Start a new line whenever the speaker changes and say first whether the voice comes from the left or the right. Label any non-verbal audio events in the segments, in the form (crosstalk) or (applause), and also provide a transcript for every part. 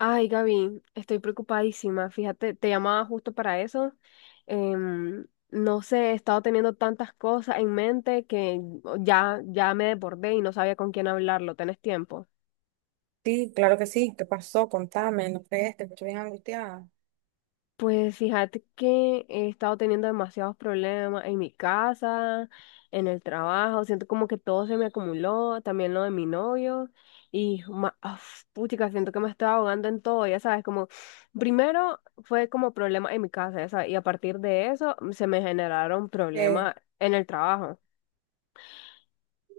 left: Ay, Gaby, estoy preocupadísima. Fíjate, te llamaba justo para eso. No sé, he estado teniendo tantas cosas en mente que ya, ya me desbordé y no sabía con quién hablarlo. ¿Tenés tiempo?
right: Sí, claro que sí. ¿Qué pasó? Contame, no crees, te escucho bien angustiada.
left: Pues fíjate que he estado teniendo demasiados problemas en mi casa, en el trabajo, siento como que todo se me acumuló, también lo de mi novio, y uf, puchica, siento que me estoy ahogando en todo, ya sabes, como primero fue como problema en mi casa, ya sabes, y a partir de eso se me generaron
right: Eh,
left: problemas en el trabajo.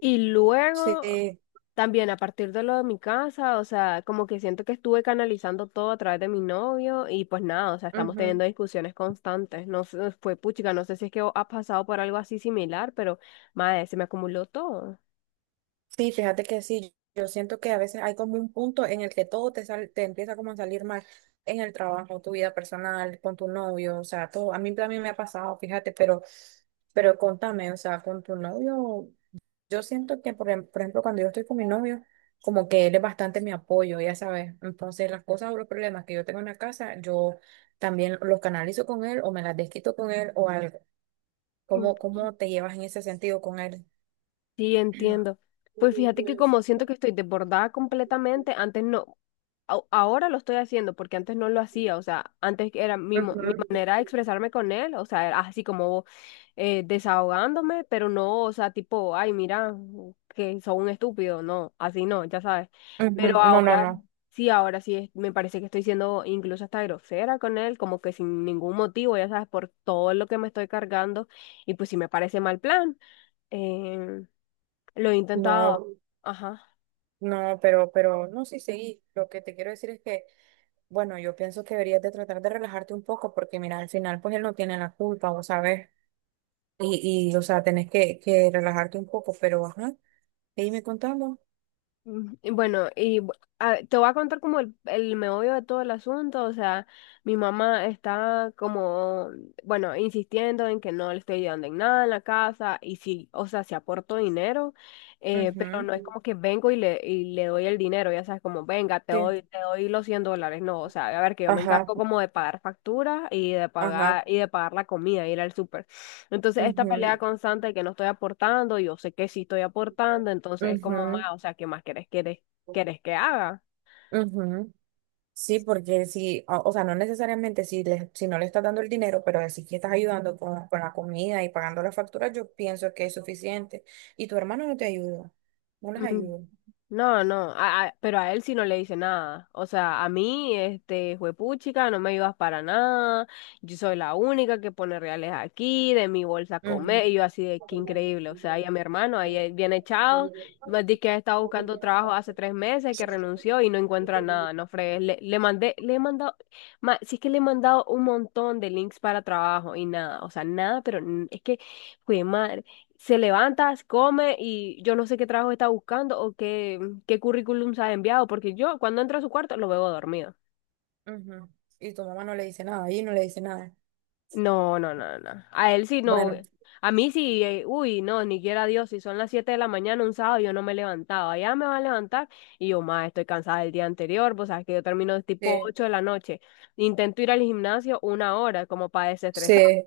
left: Y luego,
right: sí,
left: también a partir de lo de mi casa, o sea, como que siento que estuve canalizando todo a través de mi novio y pues nada, o sea, estamos
right: ujú.
left: teniendo discusiones constantes. No sé, fue puchica, no sé si es que has pasado por algo así similar, pero madre, se me acumuló todo.
right: Sí, fíjate que sí, yo siento que a veces hay como un punto en el que todo te empieza como a salir mal en el trabajo, tu vida personal, con tu novio, o sea, todo. A mí también me ha pasado, fíjate, pero contame, o sea, con tu novio. Yo siento que, por ejemplo, cuando yo estoy con mi novio, como que él es bastante mi apoyo, ya sabes. Entonces, las cosas o los problemas que yo tengo en la casa, yo también los canalizo con él o me las desquito con él o algo.
left: Mm,
right: ¿Cómo, cómo te llevas en ese sentido con él?
left: sí, entiendo. Pues fíjate que como siento que estoy desbordada completamente, antes no, ahora lo estoy haciendo porque antes no lo hacía, o sea, antes era mi
right: Ujú,
left: manera de expresarme con él, o sea, era así como desahogándome, pero no, o sea, tipo, ay, mira, que soy un estúpido, no, así no, ya sabes.
right: ujú.
left: Pero
right: No, no, no,
left: ahora sí, me parece que estoy siendo incluso hasta grosera con él, como que sin ningún motivo, ya sabes, por todo lo que me estoy cargando, y pues sí me parece mal plan. Eh, lo he intentado,
right: no,
left: ajá.
right: no, no, sí, sí, lo que te quiero decir es que, bueno, yo pienso que deberías de tratar de relajarte un poco porque, mira, al final, pues él no tiene la culpa, vos sabés, o sea, tenés que relajarte un poco, pero, ajá, E me contando.
left: Y bueno, y te voy a contar como el meollo de todo el asunto, o sea, mi mamá está como, bueno, insistiendo en que no le estoy ayudando en nada en la casa, y sí, o sea, sí aporto dinero, pero no es
right: Ujú.
left: como que vengo y le doy el dinero, ya sabes, como, venga, te
right: Sí.
left: doy, te doy los $100, no, o sea, a ver, que yo me
right: Ajá,
left: encargo como de pagar facturas y de
right: ajá.
left: pagar, y de pagar la comida, ir al súper. Entonces, esta pelea
right: Ujú,
left: constante de que no estoy aportando, yo sé que sí estoy aportando, entonces es como
right: ujú,
left: más, o sea, ¿qué más querés que haga?
right: ujú. Sí, porque si, o sea, no necesariamente si, si no le estás dando el dinero, pero si que estás ayudando con la comida y pagando las facturas, yo pienso que es suficiente. Y tu hermano no te ayuda, no les ayuda.
left: No, no, pero a él sí no le dice nada. O sea, a mí, este, juepuchica, no me ayudas para nada. Yo soy la única que pone reales aquí, de mi bolsa a
right: Ujú,
left: comer. Y yo así de que increíble. O sea, y a mi hermano, ahí bien echado. Me dice que ha estado buscando trabajo hace 3 meses, que renunció y no encuentra nada. No fregues. Le mandé, le he mandado, sí es que le he mandado un montón de links para trabajo y nada. O sea, nada, pero es que, fue se levanta, come y yo no sé qué trabajo está buscando o qué, qué currículum se ha enviado, porque yo cuando entro a su cuarto lo veo dormido.
right: ujú. Y tu mamá no le dice nada, y no le dice nada.
left: No, no, no, no. A él sí no.
right: Bueno,
left: A mí sí, uy, no, ni quiera Dios, si son las 7 de la mañana un sábado yo no me he levantado, allá me va a levantar y yo, más estoy cansada del día anterior, pues sabes que yo termino tipo
right: sí,
left: 8 de la noche, intento ir al gimnasio 1 hora como para desestresar.
right: sí,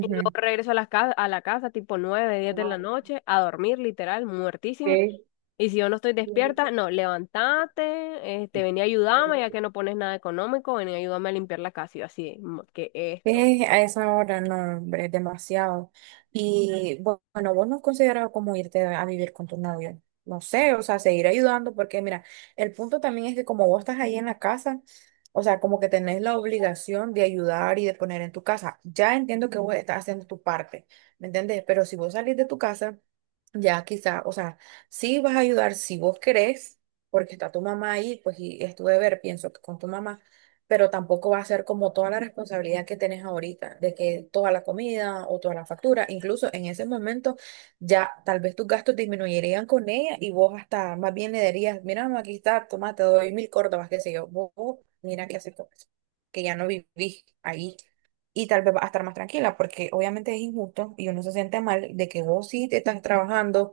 left: Y yo regreso a la casa tipo 9 10 de la noche, a dormir, literal, muertísima.
right: sí.
left: Y si yo no estoy despierta, no, levantate, este, vení a ayudarme, ya que no pones nada económico, vení a ayudarme a limpiar la casa. Y yo así, "Mm, ¿qué es esto?
right: Es a esa hora, no, hombre, es demasiado. Y bueno, vos no has considerado como irte a vivir con tu novio. No sé, o sea, seguir ayudando, porque mira, el punto también es que como vos estás ahí en la casa, o sea, como que tenés la obligación de ayudar y de poner en tu casa. Ya entiendo que vos estás haciendo tu parte, ¿me entendés? Pero si vos salís de tu casa ya quizá, o sea, sí vas a ayudar si vos querés, porque está tu mamá ahí, pues y es tu deber, pienso que con tu mamá, pero tampoco va a ser como toda la responsabilidad que tenés ahorita, de que toda la comida o toda la factura, incluso en ese momento ya tal vez tus gastos disminuirían con ella y vos hasta más bien le dirías, mira, mamá, aquí está, toma, te doy 1.000 córdobas, qué sé yo, mira qué haces con eso, que ya no vivís ahí y tal vez va a estar más tranquila, porque obviamente es injusto y uno se siente mal de que vos sí te estás trabajando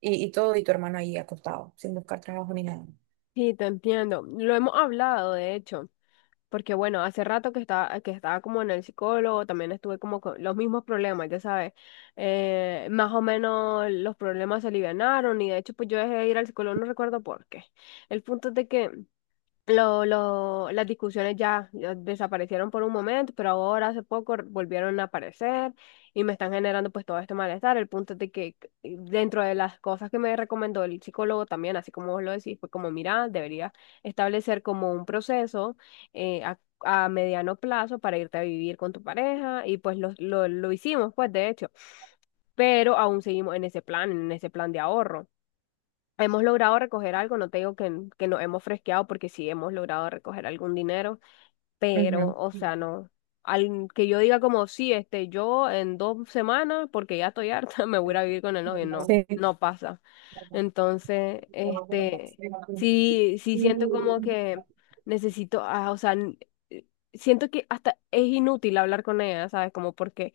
right: y todo, y tu hermano ahí acostado, sin buscar trabajo ni nada.
left: Sí, te entiendo. Lo hemos hablado, de hecho, porque bueno, hace rato que estaba como en el psicólogo, también estuve como con los mismos problemas, ya sabes. Más o menos los problemas se alivianaron y de hecho pues yo dejé de ir al psicólogo, no recuerdo por qué. El punto es de que. Las discusiones ya, ya desaparecieron por un momento, pero ahora hace poco volvieron a aparecer y me están generando pues todo este malestar. El punto es de que dentro de las cosas que me recomendó el psicólogo también, así como vos lo decís, fue como, mira, deberías establecer como un proceso a mediano plazo para irte a vivir con tu pareja y pues lo hicimos pues de hecho, pero aún seguimos en ese plan de ahorro. Hemos logrado recoger algo, no te digo que, que nos hemos fresqueado porque sí hemos logrado recoger algún dinero, pero,
right: Ujú.
left: o sea, no, al que yo diga como, sí, este, yo en 2 semanas, porque ya estoy harta, (laughs) me voy a ir a vivir con el novio, no,
right: Sí,
left: no pasa. Entonces, este, sí, sí siento como que necesito, o sea, eh, siento que hasta es inútil hablar con ella, ¿sabes? Como porque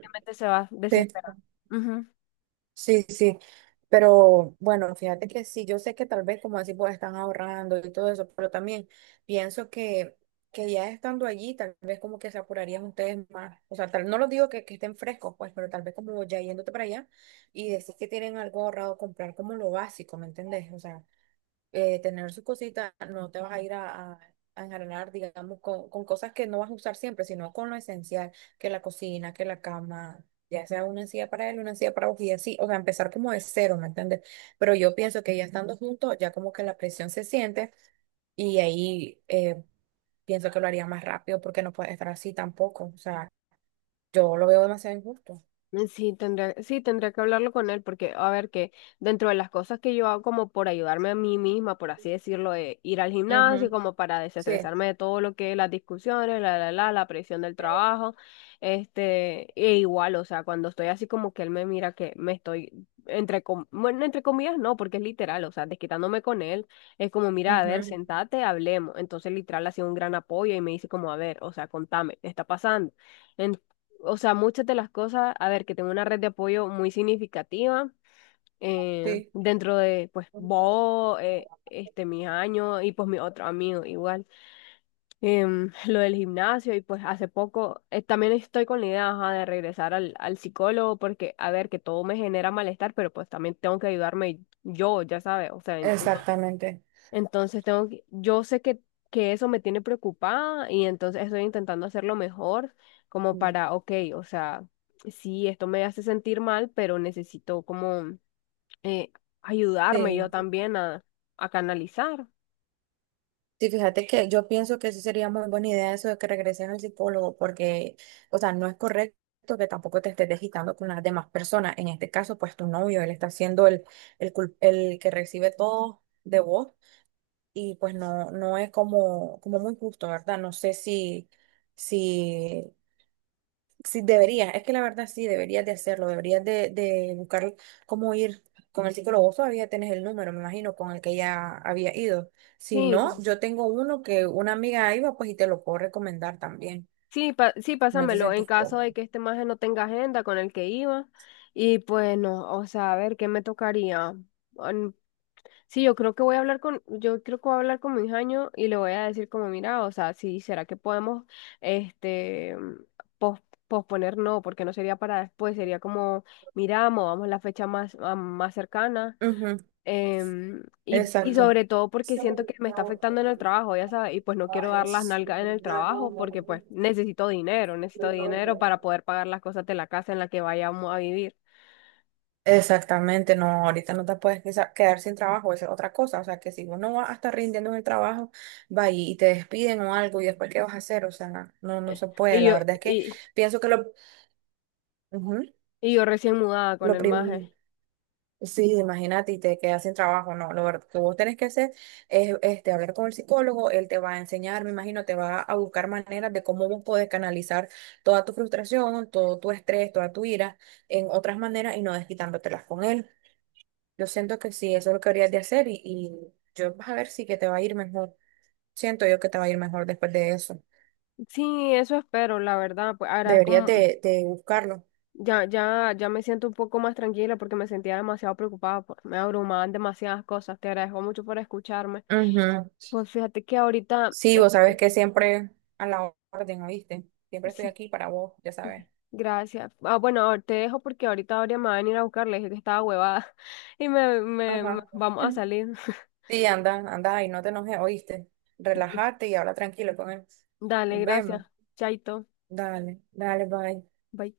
left: realmente se va a
right: sí,
left: desesperar. Ujú.
right: sí, sí. Pero bueno, fíjate que sí, yo sé que tal vez como así pues están ahorrando y todo eso, pero también pienso que ya estando allí, tal vez como que se apurarían ustedes más. O sea, tal, no los digo que estén frescos, pues, pero tal vez como ya yéndote para allá y decir que tienen algo ahorrado, comprar como lo básico, ¿me entendés? O sea, tener sus cositas, no te vas a a enjarelar, digamos, con cosas que no vas a usar siempre, sino con lo esencial, que la cocina, que la cama, ya sea una encía para él, una encía para vos y así, o sea, empezar como de cero, ¿me entiendes? Pero yo pienso que ya estando juntos, ya como que la presión se siente y ahí pienso que lo haría más rápido porque no puede estar así tampoco, o sea, yo lo veo demasiado injusto.
left: Sí, tendría que hablarlo con él porque, a ver, que dentro de las cosas que yo hago como por ayudarme a mí misma, por así decirlo, de ir al gimnasio,
right: Ujú.
left: como para
right: Sí,
left: desestresarme de todo lo que es las discusiones, la presión del trabajo, este, e igual, o sea, cuando estoy así como que él me mira que me estoy, bueno, entre comillas, no, porque es literal, o sea, desquitándome con él, es como, mira, a ver,
right: ujú,
left: sentate, hablemos. Entonces, literal, ha sido un gran apoyo y me dice como, a ver, o sea, contame, ¿qué está pasando? O sea, muchas de las cosas, a ver, que tengo una red de apoyo muy significativa
right: sí,
left: dentro de, pues, vos, este, mis años y pues mis otros amigos igual. (laughs) Lo del gimnasio y pues hace poco también estoy con la idea, ajá, de regresar al psicólogo porque, a ver, que todo me genera malestar, pero pues también tengo que ayudarme yo, ya sabes, o sea, en- entonces
right: exactamente.
left: entonces tengo que- yo sé que eso me tiene preocupada y entonces estoy intentando hacerlo mejor como
right: Ujú.
left: para, ok, o sea, sí, esto me hace sentir mal, pero necesito como eh, ayudarme yo
right: Sí.
left: también a canalizar.
right: Sí, fíjate que yo pienso que sí sería muy buena idea eso de que regreses al psicólogo, porque, o sea, no es correcto que tampoco te estés desquitando con las demás personas. En este caso, pues tu novio, él está siendo el que recibe todo de vos y pues no, no es como, como muy justo, ¿verdad? No sé si, si sí, deberías, es que la verdad sí, deberías de hacerlo, deberías de buscar cómo ir con el psicólogo. Vos todavía tenés el número, me imagino, con el que ya había ido. Si no,
left: Sí,
right: yo tengo uno que una amiga iba, pues y te lo puedo recomendar también.
left: sí, sí,
right: No te
left: pásamelo en
right: sentís
left: caso
right: cómodo.
left: de que este maje no tenga agenda con el que iba y pues no, o sea, a ver, ¿qué me tocaría? Mm. Sí, yo creo que voy a hablar con mi jaño y le voy a decir como, mira, o sea, sí, ¿será que podemos, este, pos- posponer? No, porque no sería para después, sería como, mira, movamos la fecha más cercana.
right: Ujú,
left: Y
right: exacto,
left: sobre todo porque siento que me está afectando en el trabajo, ya sabes, y pues no quiero dar las nalgas en el trabajo porque pues necesito dinero para poder pagar las cosas de la casa en la que vayamos a vivir.
right: exactamente, no, ahorita no te puedes quedar sin trabajo, esa es otra cosa. O sea, que si vos no vas a estar rindiendo en el trabajo, va y te despiden o algo, y después, ¿qué vas a hacer? O sea, no, no se puede.
left: Y
right: La
left: yo,
right: verdad es que
left: y,
right: pienso que lo... ujú,
left: y yo recién mudada con
right: lo
left: el maje.
right: primero. Sí, imagínate y te quedas sin trabajo, no, que vos tenés que hacer es este, hablar con el psicólogo, él te va a enseñar, me imagino, te va a buscar maneras de cómo vos podés canalizar toda tu frustración, todo tu estrés, toda tu ira en otras maneras y no desquitándotelas con él. Yo siento que sí, eso es lo que deberías de hacer y yo vas a ver si que te va a ir mejor. Siento yo que te va a ir mejor después de eso.
left: Sí, eso espero, la verdad, pues ahora
right: Deberías
left: como
right: de buscarlo.
left: ya, ya, ya me siento un poco más tranquila porque me sentía demasiado preocupada, pues, me abrumaban demasiadas cosas. Te agradezco mucho por escucharme.
right: Ujú.
left: Pues fíjate que ahorita,
right: Sí, vos sabes que siempre a la orden, ¿oíste? Siempre estoy
left: sí,
right: aquí para vos, ya sabes.
left: gracias. Ah, bueno, te dejo porque ahorita Aurea me va a venir a buscar, le dije que estaba huevada (laughs) y
right: Ajá.
left: vamos a salir.
right: Sí, anda, anda ahí, no te enojes, oíste.
left: (laughs)
right: Relájate y habla tranquilo con él.
left: Dale,
right: Nos vemos.
left: gracias. Chaito.
right: Dale, dale, bye.
left: Bye.